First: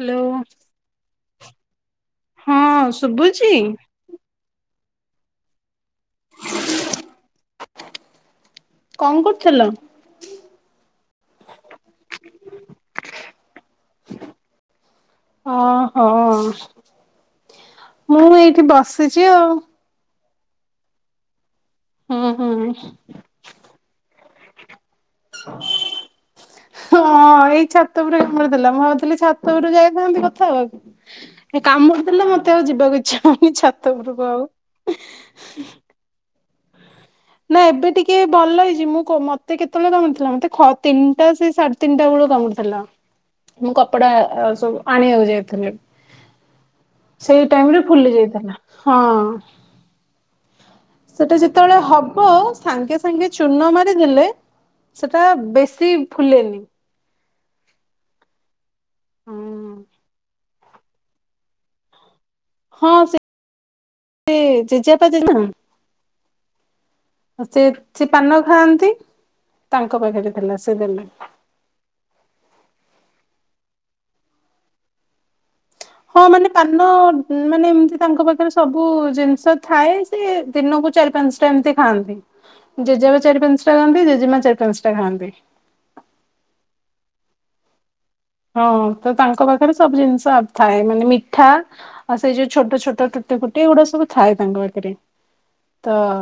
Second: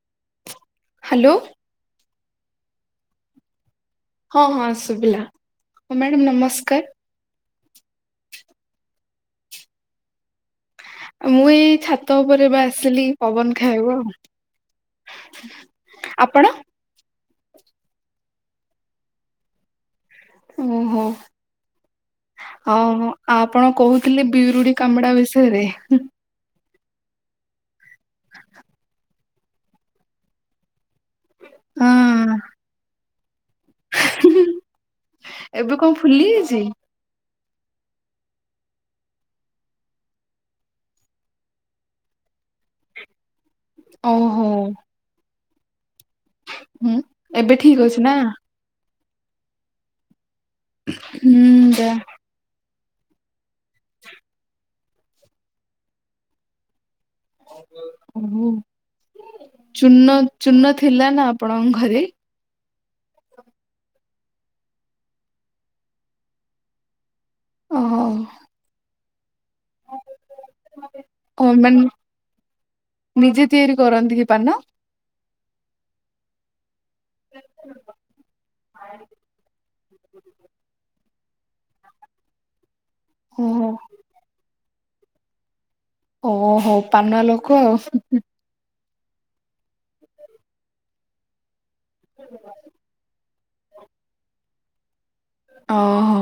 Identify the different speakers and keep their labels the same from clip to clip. Speaker 1: Hello.
Speaker 2: Hello.
Speaker 1: ହଁ ଶୁଭୁଚି।
Speaker 2: ହଁ ହଁ ଶୁଭିଲା। ହଁ ମ୍ୟାଡ଼ାମ ନମସ୍କାର।
Speaker 1: କଣ କରୁଥିଲ?
Speaker 2: ମୁଁ ଏଇ ଛାତ ଉପରେ ଏବେ ଆସିଲି ପବନ ଖାଇବା ଉ।
Speaker 1: ଓ ହୋ। ମୁଁ ଏଇଠି ବସିଚି ଆଉ।
Speaker 2: ଓହୋ
Speaker 1: ହୁଁ ହୁଁ।
Speaker 2: ହ ଆପଣ କହୁଥିଲେ ବିରୁଡି କାମଡା ବେଶୀ
Speaker 1: ହଁ ଏଇ ଛାତ ଉପରେ କାମୁଡ଼ି ଦେଲା ମୁଁ ଭାବୁଥିଲି ଛା ତ ଉପରକୁ ଯାଇଥାନ୍ତି କଥା ହବାକୁ। ଏ କାମୁଡି ଦେଲା
Speaker 2: ହଁ
Speaker 1: ମତେ ଆଉ ଯିବାକୁ ଇଚ୍ଛା ହଉନି ଛାତ ଉପରକୁ ଆଉ।
Speaker 2: ଫୁଲିଚି।
Speaker 1: ନା ଏବେ ଟିକେ ଭଲ ହେଇଛି ମୁଁ କ ମତେ କେତେବେଳେ କାମୁ ଥିଲା ମତେ ତିନିଟା ସେ ସାଢେ ତିନିଟା ବେଳ କାମୁଡିଥିଲା। ମୁଁ କପଡା
Speaker 2: ଓହୋ
Speaker 1: ସବୁ ଆଣିବାକୁ ଯାଇଥିନି।
Speaker 2: ହୁଁ
Speaker 1: ସେଇ
Speaker 2: ଏବେ
Speaker 1: ଟାଇମ
Speaker 2: ଠିକ
Speaker 1: ରେ
Speaker 2: ଅଛି ନା
Speaker 1: ଫୁଲି ଯାଇଥିଲା ହଁ। ସେଟା
Speaker 2: ହୁଁ
Speaker 1: ଯେତେବେଳେ
Speaker 2: ଯା
Speaker 1: ହବ ସାଙ୍ଗେ ସାଙ୍ଗେ ଚୁନ ମାରିଦେଲେ ସେଟା ବେଶୀ ଫୁଲେନି।
Speaker 2: ଚୂନ ଚୂନ ଥିଲା ନା ଆପଣଙ୍କ ଘରେ?
Speaker 1: ହଁ ସେ ଏ ଜେଜେଆପା ଜେଜେ ମା ସେ
Speaker 2: ଓହୋ
Speaker 1: ସେ ପାନ ଖାଆନ୍ତି ତାଙ୍କ ପାଖରେ ଥିଲା ସେ ଦେଲେ।
Speaker 2: ହ ମାନ ନିଜେ ତିଆରି କରନ୍ତି କି ପାନ?
Speaker 1: ହଁ ମାନେ ପାନ ମାନେ ଏମିତି ତାଙ୍କ ପାଖରେ ସବୁ ଜିନିଷ ଥାଏ। ସେ ଦିନକୁ ଚାରି ପାଞ୍ଚଟା ଏମିତି ଖାଆନ୍ତି। ଜେଜେମା ଚାରି
Speaker 2: ଓହୋ
Speaker 1: ପାଞ୍ଚଟା ଖାଆନ୍ତି ଜେଜେମା ଚାରି ପାଞ୍ଚଟା ଖାଆନ୍ତି।
Speaker 2: ଓ ହୋ ପାନୁଆ ଲୋକ ଆଉ।
Speaker 1: ହଁ ତ ତାଙ୍କ ପାଖରେ ସବୁ ଜିନିଷ ଥାଏ ମାନେ ମିଠା ଆଉ ସେଇ ଯୋଉ ଛୋଟ ଛୋଟ ଗୋଟେ ଗୁଡା ସବୁ ଥାଏ ତାଙ୍କ ପାଖରେ ତ
Speaker 2: ଓହୋ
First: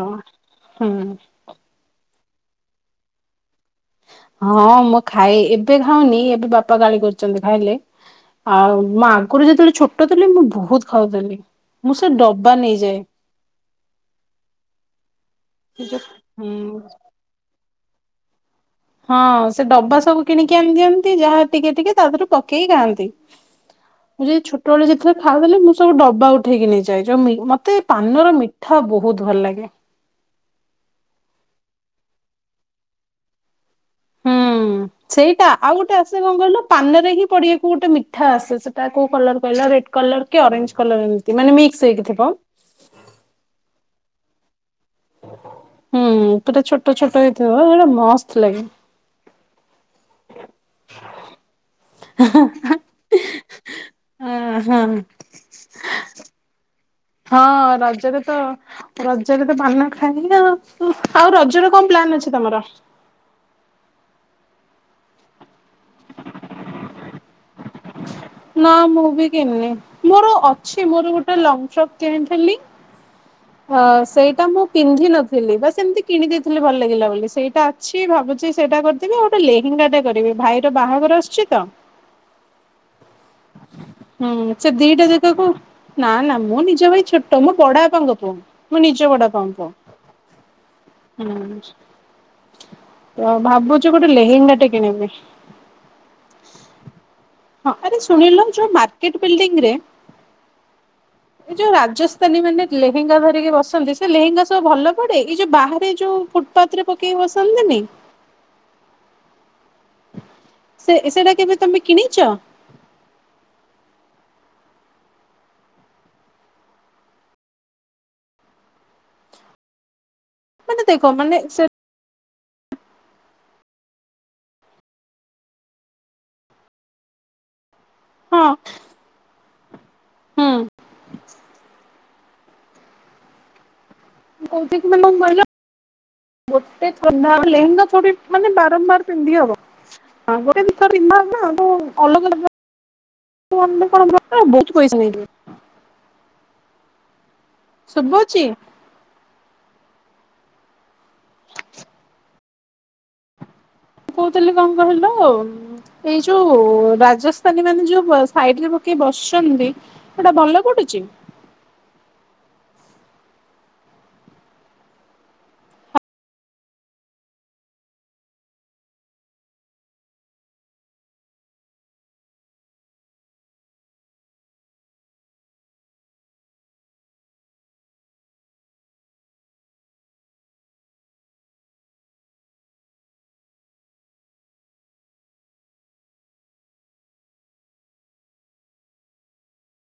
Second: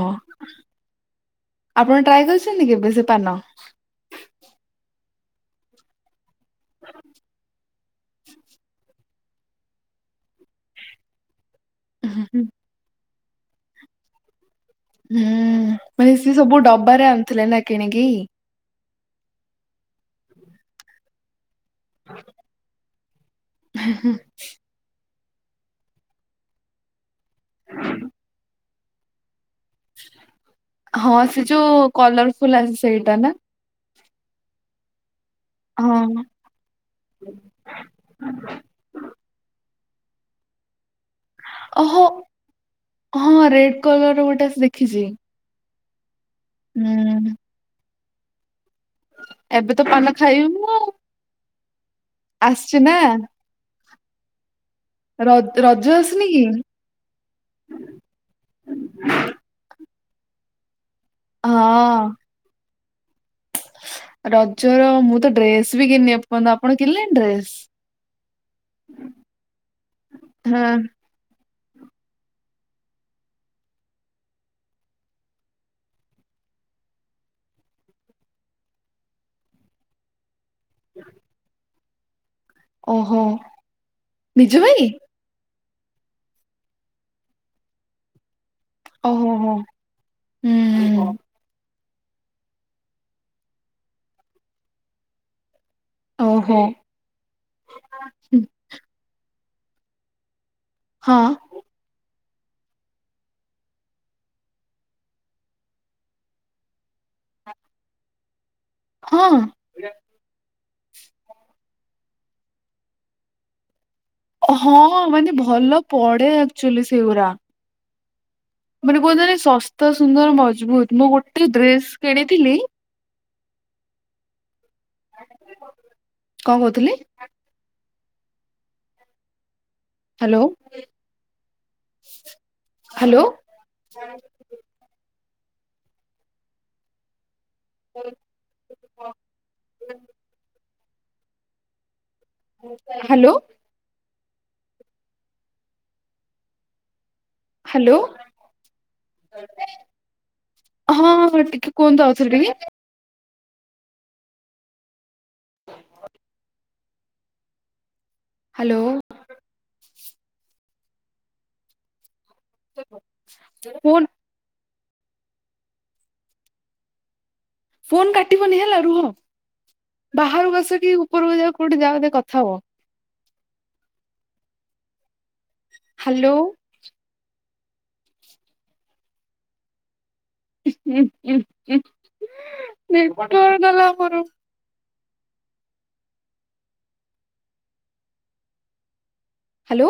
Speaker 1: ହୁଁ।
Speaker 2: ଆପଣ ଟ୍ରାଏ କରିଛନ୍ତି କେବେ ବେଶୀ ପାନ?
Speaker 1: ହଁ ମୁଁ ଖାଇଏ ଏବେ ଖାଉନି ଏବେ ବାପା ଗାଳି କରୁଛନ୍ତି ଖାଇଲେ ଆଉ ମା କୁକୁର ଯେତେବେଳେ ଛୋଟ ଥିଲଲି ମୁଁ ବହୁତ ଖାଉଥିଲି ମୁଁ ସେ ଡବା ନେଇଯାଏ।
Speaker 2: ହୁଁ
Speaker 1: ସେ ଯୋଉ
Speaker 2: ମାନେ ସି ସବୁ
Speaker 1: ହୁଁ
Speaker 2: ଡବାରେ ଆଣିୁଥିଲେ ନା କିଣିକି
Speaker 1: ହଁ ସେ ଡବା ସବୁ କିଣିକି ଆଣିଦିଅନ୍ତି ଯାହା ଟିକେ ଟିକେ ତାରୁ ପକେଇି ଖାଆନ୍ତି ମୁଁ ଯଦି ଛୋଟବେେଳେ ଯେତେବେଳେ ଖାଆ ଦେେଲେ ମୁଁ ସବୁ ଡବା ଉଠେଇକି ନେଇଛିି। ଯୋଉ ମତେ ପାନର ମିଠା ବହୁତ ଭଲ ଲାଗେ
Speaker 2: ହଁ ସେ ଯୋଉ କଲରଫୁଲ ଅଛି ସେଇଟା ନା?
Speaker 1: ହୁଁ ସେଇଟା ଆଉ ଗୋଟେ
Speaker 2: ହଁ
Speaker 1: ଆସେ କଣ କହିଲୁ ପାନରେ ହିଁ ପଡିିବାକୁ ଗୋଟେ ମିଠା ଆସେ ତା କୋଉ କଲର କହିଲା ରେଡ୍ କଲର କି ଅରେଞ୍ଜ କଲର ଏମିତି ମାନେ ମିକ୍ସ
Speaker 2: ଓହୋ
Speaker 1: ହେକି ଥିବ।
Speaker 2: ହଁ ରେଡ କଲର ର ଗୋଟେ ଦେଖିଛି।
Speaker 1: ହୁଁ ପୁରା ଛୋଟ ଛୋଟ
Speaker 2: ହୁଁ
Speaker 1: ହେଇଥିବ ସେଟା ମସ୍ତ ଲାଗେ।
Speaker 2: ଏବେ ତ ପାନ ଖାଇବୁନୁ? ଆସଛି ନା?
Speaker 1: ଅ ହଁ
Speaker 2: ର ରଜ ଆସୁନି କି?
Speaker 1: ହଁ ରଜରେ ତ ରଜରେ ପାନା ଖାଇ ଆଉ ଆଉ ରଜ ର କଣ
Speaker 2: ହଁ
Speaker 1: ପ୍ଲାନ ଅଛି ତମର?
Speaker 2: ରଜର ମୁଁ ତ ଡ୍ରେସ ବି କିଣି ଏ ଆପଣ କିଣିଲେଣି ଡ୍ରେସ?
Speaker 1: ନା ମୁଁ ବି କିଣିନି ମୋର
Speaker 2: ହଁ
Speaker 1: ଅଛି ମୋର ଗୋଟେ ଲଙ୍ଗ ଫପ କିଣିଥିଲି। ହ ସେଇଟା ମୁଁ ପିନ୍ଧିିନଥିଲି ବା ସେମିତି କିଣିଦେଇଥିଲି ଭଲ ଲାଗିଲା ବୋଲି ସେଇଟା। କିଛି ଭାବଛି ସେଇଟା କରିଦେବି ଆଉ ଗୋଟେ ଲେହେଙ୍ଗାଟା କରିବି ଭାଇର ବାହାଘର ଆସୁଛି ତ
Speaker 2: ଓହୋ ନିଜ
Speaker 1: ହୁଁ ସେ
Speaker 2: ପାଇଁ
Speaker 1: ଦିଟା ଯାଗାକୁ ନା ନା ମୁଁ ନିଜ ଭାଇ ଛୋଟ ମୋ ବଡ ବାପାଙ୍କ ପୁଅ ମୁଁ ନିଜ ଗୁଡା
Speaker 2: ଓହୋ
Speaker 1: ପା
Speaker 2: ହୋ
Speaker 1: ପା
Speaker 2: ହୁଁ
Speaker 1: ହୁଁ ତ ଭାବୁଛୁ ଗୋଟେ ଲେହେଙ୍ଗା ଟେ କିଣିବି
Speaker 2: ଓହଁ
Speaker 1: ହଁ ଆରେ ଶୁଣିଲୁ ଯୋଉ ମାର୍କେଟ ବିଲଡିଙ୍ଗରେ
Speaker 2: ହଁ
Speaker 1: ଏ ଯୋଉ ରାଜସ୍ଥାନୀ ମାନେ ଲେହେଙ୍ଗା ଧରିକି ବସନ୍ତି ସେ ଲେହେଙ୍ଗା ସବୁ ଭଲ ପଡେ ଏଇ ଯୋଉ ବାହାରେ ଯୋଉ ପାତରେ ପକେଇକି ବସନ୍ତିନି?
Speaker 2: ହଁ
Speaker 1: ସେ ସେଟା କେବେ ତମେ କିଣିଛ?
Speaker 2: ହଁ ମାନେ ଭଲ ପଢେ ଆକ୍ଚୁଆଲି ସେଗୁଡା। ମାନେ କୁହନ୍ତ ଶସ୍ତା ସୁନ୍ଦର
Speaker 1: ମାନେ
Speaker 2: ମଜବୁତ ମୁଁ
Speaker 1: ଦେଖ ମାନେ
Speaker 2: ଗୋଟେ
Speaker 1: ସେ
Speaker 2: ଡ୍ରେସ କିଣିଥିଲି କଣ କହୁଥିଲି?
Speaker 1: ହଁ।
Speaker 2: ହ୍ୟାଲୋ
Speaker 1: ହୁଁ
Speaker 2: ହ୍ୟାଲୋ।
Speaker 1: କହୁଥିଲି କି [inaudible] ମାନେ ବାରମ୍ବାର ପିନ୍ଧି ହବ ଗୋଟେ ଦ ପିନ୍ଧା ନା ଆ ଅଲଗା ଅଲଗା
Speaker 2: ହ୍ୟାଲୋ।
Speaker 1: କଣ ବହୁତ ପଇସା ନେଇଥିବେ।
Speaker 2: ହ୍ୟାଲୋ।
Speaker 1: ଶୁଭୁଛି
Speaker 2: ହଁ ହଁ ଟିକେ କୁହନ୍ତୁ ଆଉଥରେ ଟିକେ।
Speaker 1: କହୁଥିଲି କଣ କହିଲ ଏଇ ଯୋଉ ରାଜସ୍ଥାନୀ ମାନେ ଯୋଉ ସାଇଡରେ
Speaker 2: ହ୍ୟାଲୋ
Speaker 1: ପକେଇ ବସଛନ୍ତି ସେଟା ଭଲ ପଡୁଛି?
Speaker 2: ହୁଁ। ଫୋନ କାଟିବନି ହେଲା ରୁହ ବାହାରକୁ ଆସ କି ଉପରକୁ ଯାଅ କୋଉଠି ଯାଅ କଥା ହୁଅ। ହ୍ୟାଲୋ। ନେଟୱର୍କ ଗଲା ମୋର। ହ୍ୟାଲୋ।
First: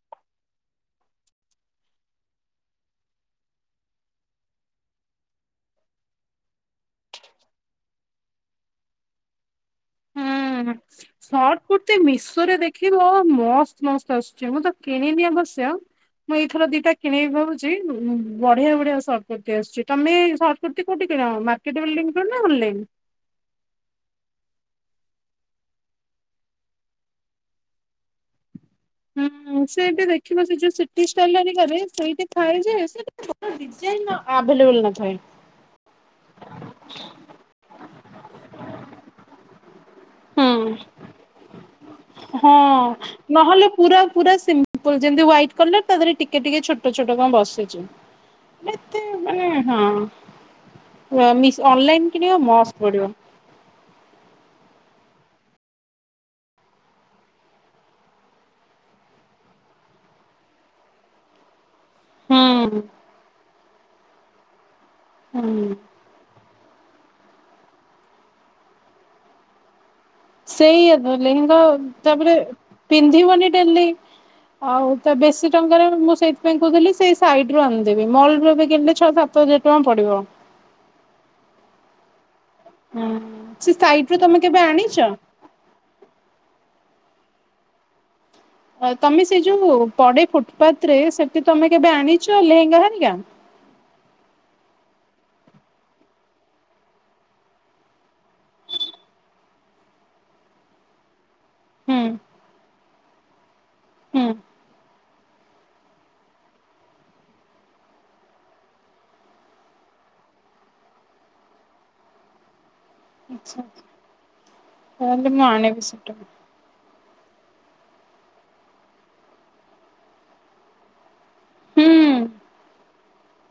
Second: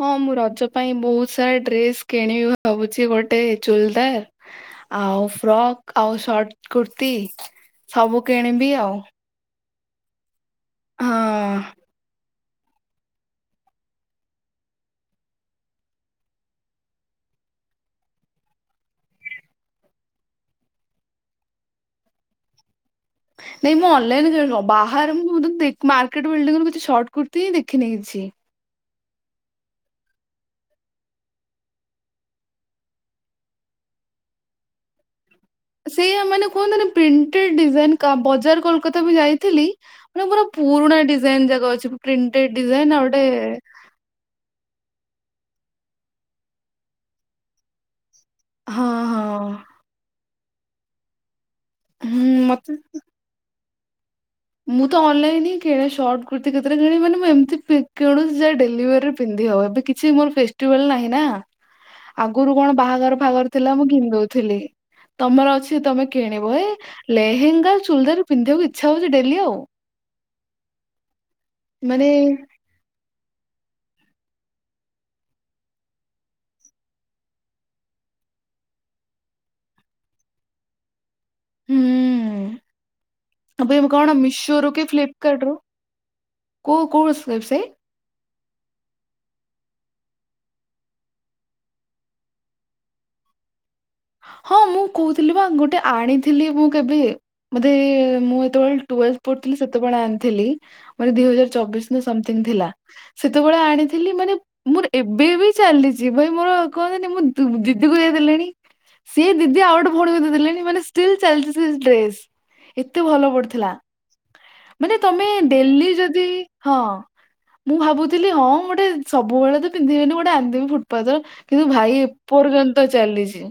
Speaker 2: ହଁ ମୁଁ ରଜ ପାଇଁ ବହୁତ ସାରା ଡ୍ରେସ କିଣିବି ଭାବୁଛି ଗୋଟେ ଚୁଲଦାର ଆଉ ଫ୍ରକ୍ ଆଉ ସର୍ଟ କୁର୍ତି ସବୁ କିଣିବି ଆଉ।
Speaker 1: ହୁଁ
Speaker 2: ହଁ
Speaker 1: ସର୍ଟ କୁର୍ତି ମିଶ ରେ ଦେଖିବ ମସ୍ତ ମସ୍ତ ଆସୁଛି, ମୁଁ ତ କିଣିନି ଆବଶ୍ୟ ମୁଁ ଏଇଥର ଦିଟା କିଣିକି ଭାବୁଛି ବଢିଆ ବଢିଆ ସର୍ଟ କୁର୍ତ୍ତି ଆସୁଛି ତମେ ସ ସର୍ଟ କୁର୍ତି କୋଉଠି କିଣ ମାର୍କେଟ ବିଲ୍ଡିଙ୍ଗ ନା ଅନଲାଇନ୍?
Speaker 2: ନାଇଁ ମୁଁ ଅନଲାଇନ ବାହାରେ ମୁ ମାର୍କେଟ ବିଲ୍ଡଙ୍ଗ ରୁ କିଛି ସର୍ଟ କୁର୍ତ୍ତି ହିଁ ଦେଖିନି କିଛି।
Speaker 1: ହୁଁ ସେଠି ଦେଖିବ ସେ ଯୋଉ ସିଟି ଷ୍ଟାଇଲ ହେରିକରେ ସେଇଠି ଥାଏ ଯେ ଭଲ ଡିଜାଇନ ଆଭେଲେବୁଲ ନଥାଏ।
Speaker 2: ସେୟା ମାନେ କୁହନ୍ତିନି ପ୍ରିଣ୍ଟେଡ ଡିଜାଇନ କା ବଜାର କୋଲକତା ବି ଯାଇଥିଲି ମାନେ ପୁରା
Speaker 1: ହୁଁ।
Speaker 2: ପୁରୁଣା ଡିଜାଇନ ଯାକ ଅଛି ପ୍ରିଣ୍ଟେଡ
Speaker 1: ହଁ
Speaker 2: ଡିଜାଇନ ଆଉ ଗୋଟେ
Speaker 1: ନହେଲେ ପୁରା ପୁରା ସିମ୍ପଲ ଯେମିତି ହାଇଟ୍ କଲର ତା ଦେହରେ ଟିକେ ଟିକେ ଛୋଟ ଛୋଟ କଣ ବସିଛି।
Speaker 2: ହଁ
Speaker 1: ଏତେ
Speaker 2: ହଁ
Speaker 1: ମାନେ ହଁ ମିସ୍ ଅନଲାଇନ
Speaker 2: ହୁଁ
Speaker 1: କିଣିବ
Speaker 2: ମତେ
Speaker 1: ମସ୍ତ୍ ପଡିବ।
Speaker 2: ମୁଁ ତ ଅନଲାଇନ ହିଁ କିଣେ ସର୍ଟ କୁର୍ତ୍ତିୀ କେତେଳେ କିଣି ମାନେ ମୁଁ ଏମତି କିଣୁଛି ଯେ ଡେଲିଭରି ପିନ୍ଧି ହବ ଏବେ କି କିଛି ମୋର ଫେଷ୍ଟିଭାଲ ନାହିଁ ନା। ଆଗରୁ କଣ
Speaker 1: ହୁଁ
Speaker 2: ବାହାଘର ଫାଘର ଥିଲା ମୁଁ କିଣି ଦଉଥିଲି ତମର
Speaker 1: ହୁଁ
Speaker 2: ଅଛି ତମେ କିଣିବ ଏ ଲେହେଙ୍ଗା ଚୁଲଦାର ପିନ୍ଧିବାକୁ ଇଚ୍ଛା ହଉଛି ଡେଲି ଆଉ।
Speaker 1: ସେଇ ଏବେ ଲେହେଙ୍ଗା
Speaker 2: ମାନେ
Speaker 1: ତାପରେ ପିନ୍ଧିବନି ଡେଲି। ଆଉ ତ ବେଶୀ ଟଙ୍କାରେ ମୁଁ ସେଇଥିପାଇଁ କହୁଥିଲି ସେଇ ସାଇଡ ରୁ ଆଣିଦେବି ମଲରୁ ଏବେ କିଣିଲେ ଛ ସାତ ତ ହଜାର ଟଙ୍କା ପଡିବ।
Speaker 2: ହୁଁ
Speaker 1: ହୁଁ ସେ
Speaker 2: ଆପ
Speaker 1: ସାଇଟ୍
Speaker 2: କଣ
Speaker 1: ରୁ ତମେ
Speaker 2: ମିଶୋ
Speaker 1: କେବେ
Speaker 2: ରୁ କି
Speaker 1: ଆଣିଛ?
Speaker 2: ଫ୍ଲିପକାର୍ଟ ରୁ? କେଉଁ କେଉଟା ସେ ୱେବ୍ ସାଇଟ୍?
Speaker 1: ତମେ ସେ ଯୋଉ ପଡେ ଫୁଟପାଥ ରେ ସେଠି ତମେ କେବେ ଆଣିଛ ଲେହେଙ୍ଗା ହାରିକା?
Speaker 2: ହଁ ମୁଁ କହୁଥିଲି ବା ଗୋଟେ ଆଣିଥିଲି ମୁଁ କେବେ ବୋଧେ ମୁଁ ଯେତେବେଳେ ଟୁୱେଲ୍ଥ ପଢୁଥିଲି ସେତେବେଳେ ଆଣିଥିଲି ବୋଧେ ଦି ହଜାର ଚବିଶ
Speaker 1: ହୁଁ
Speaker 2: ନା ସମଥିଙ୍ଗ ଥିଲା ସେତେବେଳେ ଆଣିଥିଲି,
Speaker 1: ହୁଁ
Speaker 2: ମାନେ ମୋର ଏବେ ବି ଚାଲିଛି ଭାଇ ମୋର କୁହନ୍ତନି ମୁଁ ଦିଦିକୁ ଦେଇ ଦେଲେଣି। ସିଏ ଦିଦି ଆଉ ଗୋଟେ ଭଉଣୀକୁ ଦେଇ ଦେଲେଣି ମାନେ ଷ୍ଟିଲ୍ ଚାଲିଛି ସେ ଡ୍ରେସ୍। ଏତେ ଭଲ
Speaker 1: ଆଚ୍ଛା।
Speaker 2: ପଡିଥିଲା, ମାନେ ତମେ
Speaker 1: ତାହେଲେ ମୁଁ ଆଣିବି
Speaker 2: ଡେଲି
Speaker 1: ସେଟା
Speaker 2: ଯଦି ହଁ ମୁଁ ଭାବୁଥିଲି ହଁ ଗୋଟେ ସବୁବେଳେ ତ ପିନ୍ଧିବିନି ଗୋଟେ ଆଣିଦେବି ଫୁଟପାଥ ର କିନ୍ତୁ
Speaker 1: ହୁଁ
Speaker 2: ଭାଇ ଏପର୍ଯ୍ୟନ୍ତ ଚାଲିଛି।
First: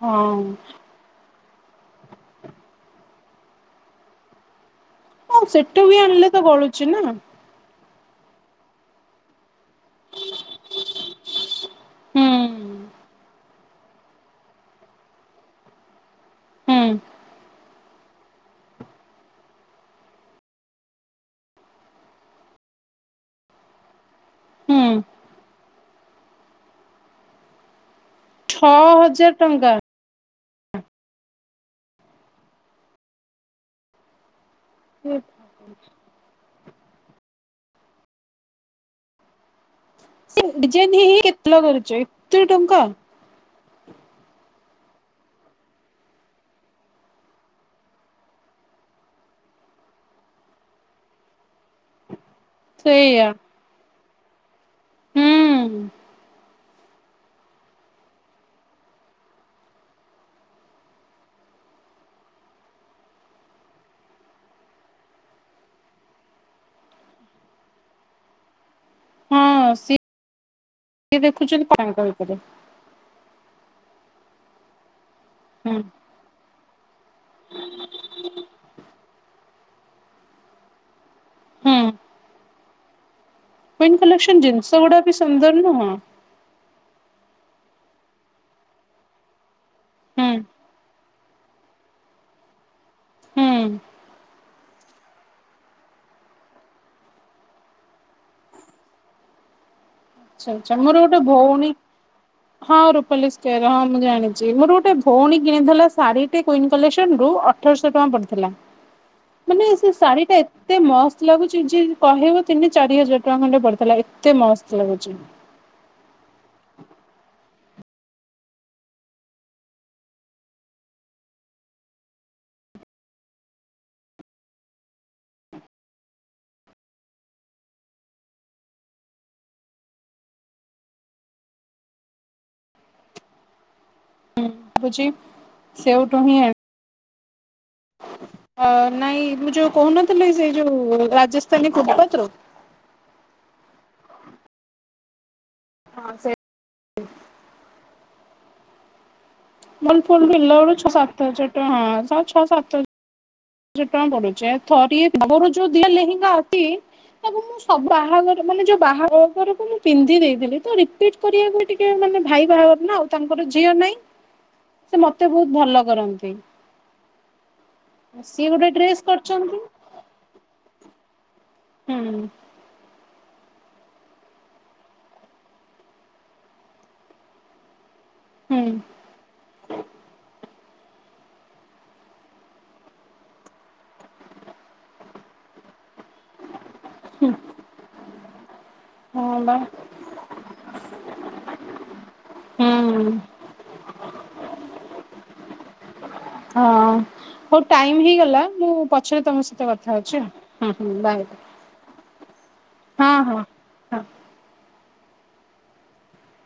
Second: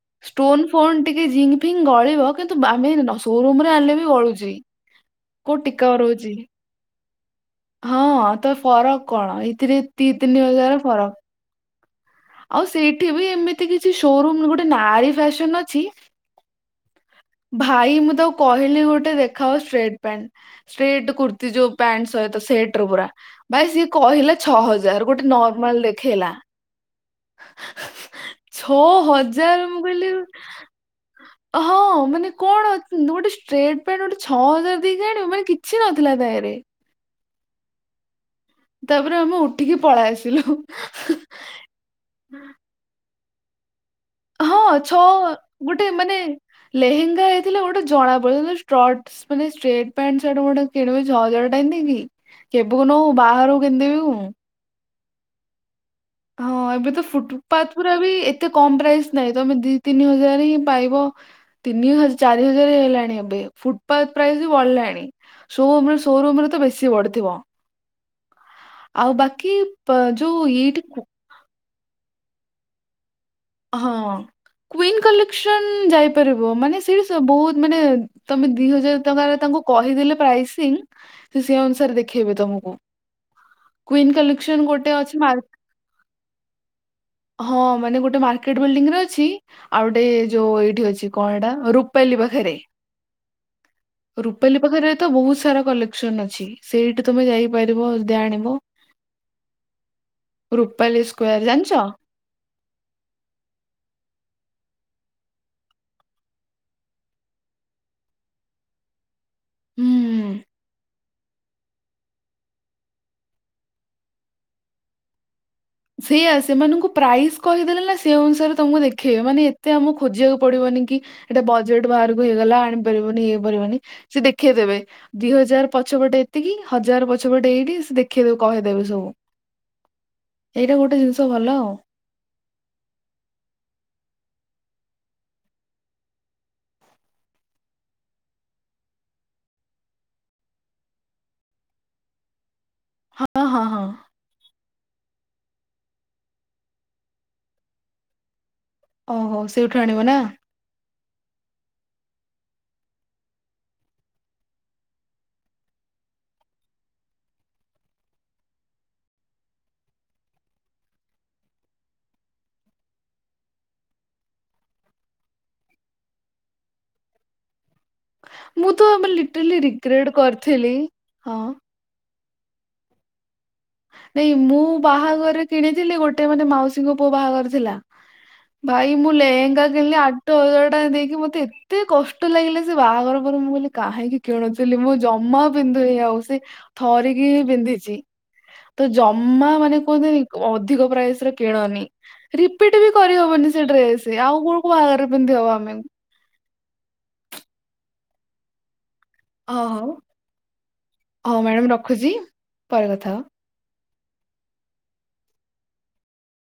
Speaker 1: ହଁ
Speaker 2: ଷ୍ଟୋନ ଫୋନ୍ ଟିକେ ଜିଙ୍ଗ ଫିଙ୍ଗ ଗଳିବ କିନ୍ତୁ ଆମେ ସୋରୁମ ରୁ ଆଣିଲେ ବି ଗଳୁଛି।
Speaker 1: ହଁ
Speaker 2: କୋଉ
Speaker 1: ସେଠୁ
Speaker 2: ଟିକା
Speaker 1: ବି
Speaker 2: ରହୁଛି
Speaker 1: ଆଣିଲେ ତ ଗଳୁଛି ନା।
Speaker 2: ହଁ ତ ଫରକ କଣ ଏଇଥିରେ ଦି ତିନି ହଜାର ଫରକ।
Speaker 1: ହୁଁ
Speaker 2: ଆଉ ସେଇଠି ବି ଏମିତି କିଛି ସୋରୁମ ଗୋଟେ ନାରୀ ଫ୍ୟାସନ ଅଛି।
Speaker 1: ହୁଁ
Speaker 2: ଭାଇ ମୁଁ ତାକୁ କହିଲି ଗୋଟେ ଦେଖାଅ ଷ୍ଟ୍ରେଟ୍ ପ୍ୟାଣ୍ଟ। ଷ୍ଟ୍ରେଟ୍ କୁର୍ତ୍ତି ଯୋଉ ପ୍ୟାଣ୍ଟ ସହିତ ସେଟ ର ପୁରା। ଭାଇ ସିଏ କହିଲା ଛଅ
Speaker 1: ହୁଁ
Speaker 2: ହଜାର ଗୋଟେ ନର୍ମାଲ ଦେଖେଇଲା। ଛଅ ହଜାର ମୁଁ କହିଲି ହଁ ମାନେ କଣ ଗୋଟେ ଷ୍ଟ୍ରେଟ ପ୍ୟାଣ୍ଟ ଗୋଟେ ଛଅ ହଜାର ଦେଇକି ଆଣିବ ମାନେ କିଛି ନଥିଲା ତାରେ। ତାପରେ ଆମେ ଉଠିକି ପଳେଇ ଆସି
Speaker 1: ସେ ଡିଜାଇନ ହେଇି ହେଇ କେତଲା କରୁଚି ଏତେ ଟଙ୍କା।
Speaker 2: ହଁ ଛଅ ଗୋଟେ ମାନେ ଲେହେଙ୍ଗା ହେଇଥିଲେ ଗୋଟେ ଜଣା ପଡୁ [unintelligible] ଷ୍ଟଟ ମାନେ ଷ୍ଟ୍ରେଟ ପ୍ୟାଣ୍ଟ ସାର୍ଟ ଗୋଟେ କିଣିବ ଛଅ ହଜାର ଟଙ୍କା ଦେଇକି। କେବେକୁ ନୁହ ମୋ
Speaker 1: ସେଇଆ
Speaker 2: ବାହାଘରକୁ କିଣି ଦେବି
Speaker 1: ହୁଁ।
Speaker 2: ହଁ ଏବେ ତ ଫୁଟପାତ୍ ଗୁରା ବି ଏତେ କମ୍ ପ୍ରାଇସ୍ ନାହିଁ ତମେ ଦି ତିନି ହଜାର ରେ ହିଁ ପାଇବ। ତିନି ହଜ, ଚାରି ହଜାର ହେଲାଣି ଏବେ। ଫୁଟପାତ୍ ପ୍ରାଇସ୍ ବି ବଢିଲାଣି। ସୋରୁମ୍ ରେ ସୋରୁମ୍ ରେ ତ ବେଶୀ ବଢିଥିବ। ଆଉ
Speaker 1: ହଁ,
Speaker 2: ବାକି ପ-
Speaker 1: ସିଏ
Speaker 2: ଯୋଉ ଏଇଠି କୁ-
Speaker 1: ବି ଦେଖୁଛନ୍ତି [unintelligible] ଭିତରେ।
Speaker 2: ହଁ କ୍ୱିନ୍ କଲେକ୍ସନ
Speaker 1: ହୁଁ
Speaker 2: ଯାଇପାରିବ, ମାନେ ସେଇଠି ବହୁତ୍ ମାନେ ତମେ ଦି ହଜାର ଟଙ୍କା ରେ ତାଙ୍କୁ କହିଦେଲେ ପ୍ରାଇସିଂ ସିଏ ସେ
Speaker 1: ହୁଁ
Speaker 2: ଅନୁସାରେ ଦେଖେଇବେ ତମକୁ।
Speaker 1: କୁଇନ୍
Speaker 2: କ୍ୱିନ୍ କଲେକ୍ସନ
Speaker 1: ଜିନିଷ
Speaker 2: ଗୋଟେ
Speaker 1: ଗୁଡା ବି
Speaker 2: ଅଛି ମା
Speaker 1: ସୁନ୍ଦର ନୁହଁ
Speaker 2: ହଁ ମାନେ ଗୋଟେ ମା ମାର୍କେଟ ବିଲ୍ଡିଙ୍ଗ ରେ ଅଛି। ଆଉ ଗୋଟେ
Speaker 1: ହୁଁ
Speaker 2: ଯୋଉ ଏଇଠି ଅଛି କଣ ଏଟା ରୂପାଲି ପାଖରେ।
Speaker 1: ହୁଁ
Speaker 2: ରୂପାଲି ପାଖରେ ତ ବହୁତ ସାରା କଲେକ୍ସନ ଅଛି। ସେଇଠି ତମେ ଯାଇପାରିବ ଯଦି ଆଣିବ।
Speaker 1: [unintelligible]
Speaker 2: ରୂପାଲି
Speaker 1: ଗୋଟେ
Speaker 2: ସ୍କୋୟାର ଜାଣିଛ?
Speaker 1: ଭଉଣୀ ହଁ ରୁପାଲିସ୍ କେୟାର ହଁ ମୁଁ ଜାଣିଚି। ମୋର ଗୋଟେ ଭଉଣୀ କିଣିଥିଲା ଶାଢୀ ଟେ କ୍ୱିନ୍ କଲେସନ ରୁ ଅଠରଶହ ଟଙ୍କା ପଡ଼ିଥିଲା।
Speaker 2: [inaudible] [inaudible]
Speaker 1: ମାନେ ସେ ଶାଢ଼ୀ ଟା
Speaker 2: ହୁଁ।
Speaker 1: ଏତେ ମସ୍ତ ଲାଗୁଚି ଯିଏ କହିବ ତିନି ଚାରି ହଜାର ଟଙ୍କା ଖଣ୍ଡେ ପଡିଥିଲା ଏତେ ମସ୍ତ ଲାଗୁଚି।
Speaker 2: ସେଇଆ ସେମାନଙ୍କୁ ପ୍ରାଇସ୍ କହିଦେଲେ ନା ସେ ଅନୁସାରେ ତମକୁ ଦେଖେଇବେ। ମାନେ ଏତେ ଆମକୁ ଖୋଜିବାକୁ ପଡିବନି କି ଏଟା ବଜେଟ୍ ବାହାରକୁ ହେଇଗଲା ଆଣିପାରିବନି ଇଏପାରିବନି ସେ ଦେଖେଇଦେବେ। ଦି ହଜାର ପଛପଟେ ଏତିକି, ହଜାର ପଛପଟେ ଏଇଠି ସେ ଦେଖେଇଦେବେ କହିଦେବେ ସବୁ। ଏଇଟା ଗୋଟେ ଜିନିଷ ଭଲ ଆଉ।
Speaker 1: ହଉଚି ସେଉଟୁ ହିଁ ଆ ଅ ନାଇଁ ମୁଁ ଯୋଉ କହୁନଥିଲି ସେଇ ଯୋଉ ରାଜସ୍ଥାନୀ ଫୁଟପାତ୍ ରୁ
Speaker 2: ହଁ ହଁ ହଁ।
Speaker 1: ହଁ ସେ
Speaker 2: ଅ ହୋ।
Speaker 1: [unintelligible] ଛଅ ସାତ ହଜାର ଟଙ୍କା ଛଅ ସାତ ହ ହଜାର ଟଙ୍କା ପଡୁଚି। ଥରିଏ ଆମର ଯୋଉ ଦି ଟା ଲେହେଙ୍ଗା ଅଛି ତାକୁ ମୁଁ ସବୁ ବାହାଘର ମାନେ ଯୋଉ ବାହାଘରକୁ ମୁଁ ପିନ୍ଧି ଦେଇଥିଲି। ତ ରିପିଟ୍ କରିବାକୁ ବି ଟିକେ କେ ମାନେ ଭାଇ ବାହାଘର ନା ଆଉ। ତାଙ୍କର ଝିଅ ନାଇଁ, ସେ ମତେ ବହୁତ ଭଲ କରନ୍ତି। ସିଏ ଗୋଟେ
Speaker 2: ମୁଁ ତ
Speaker 1: ଡ୍ରେସ
Speaker 2: ଲିଟ୍ରେଲି
Speaker 1: କରିଛନ୍ତି
Speaker 2: ରିକ୍ରେଟ୍ କରିଥିଲି ହଁ
Speaker 1: ହୁଁ।
Speaker 2: ନାଇଁ ମୁଁ ବାହାଘର ରେ କିଣିଥିଲି ଗୋଟେ ମାନେ ମାଉସୀଙ୍କ ପୁଅ ବାହାଘର ଥିଲା।
Speaker 1: ହୁଁ
Speaker 2: ଭାଇ ମୁଁ ଲେହେଙ୍ଗା କିଣିଲି ଆଠ ହଜାର ଟଙ୍କା ଦେଇକି ମତେ ଏତେ କଷ୍ଟ ଲାଗିଲା ସେ ବାହାଘର ପରେ ମୁଁ କହିଲି କାହିଁକି କିଣୁଥିଲି। ମୁଁ ଜମା ପିନ୍ଧୁନି ଆଉ, ସେ ଥରିକି ହିଁ ପିନ୍ଧିଚି। ତ
Speaker 1: ହଁ
Speaker 2: ଜମା
Speaker 1: ବା
Speaker 2: ମାନେ କୁହନ୍ତିନି ଅଧିକ ପ୍ରାଇସ୍ ରେ କିଣନି। ରିପିଟ୍
Speaker 1: ହୁଁ
Speaker 2: ବି କରିହବନି ସେ ଡ୍ରେସ। ଆଉ କଣ କୋଉ ବାହାଘରରେ ପିନ୍ଧି ହବ ଆମେ।
Speaker 1: ହଁ, ହଉ ଟାଇମ ହେଇଗଲା। ମୁଁ ପଛରେ ତମ
Speaker 2: ହଁ
Speaker 1: ସହିତ
Speaker 2: ହଉ
Speaker 1: କଥା ହଉଚି ଆଉ। ହଁ, ହୁଁ ବାଏ।
Speaker 2: ହଉ ମ୍ୟାଡମ୍ ରଖୁଛି ପରେ କଥା
Speaker 1: ହଁ
Speaker 2: ହବା
Speaker 1: ହଁ। ହଁ।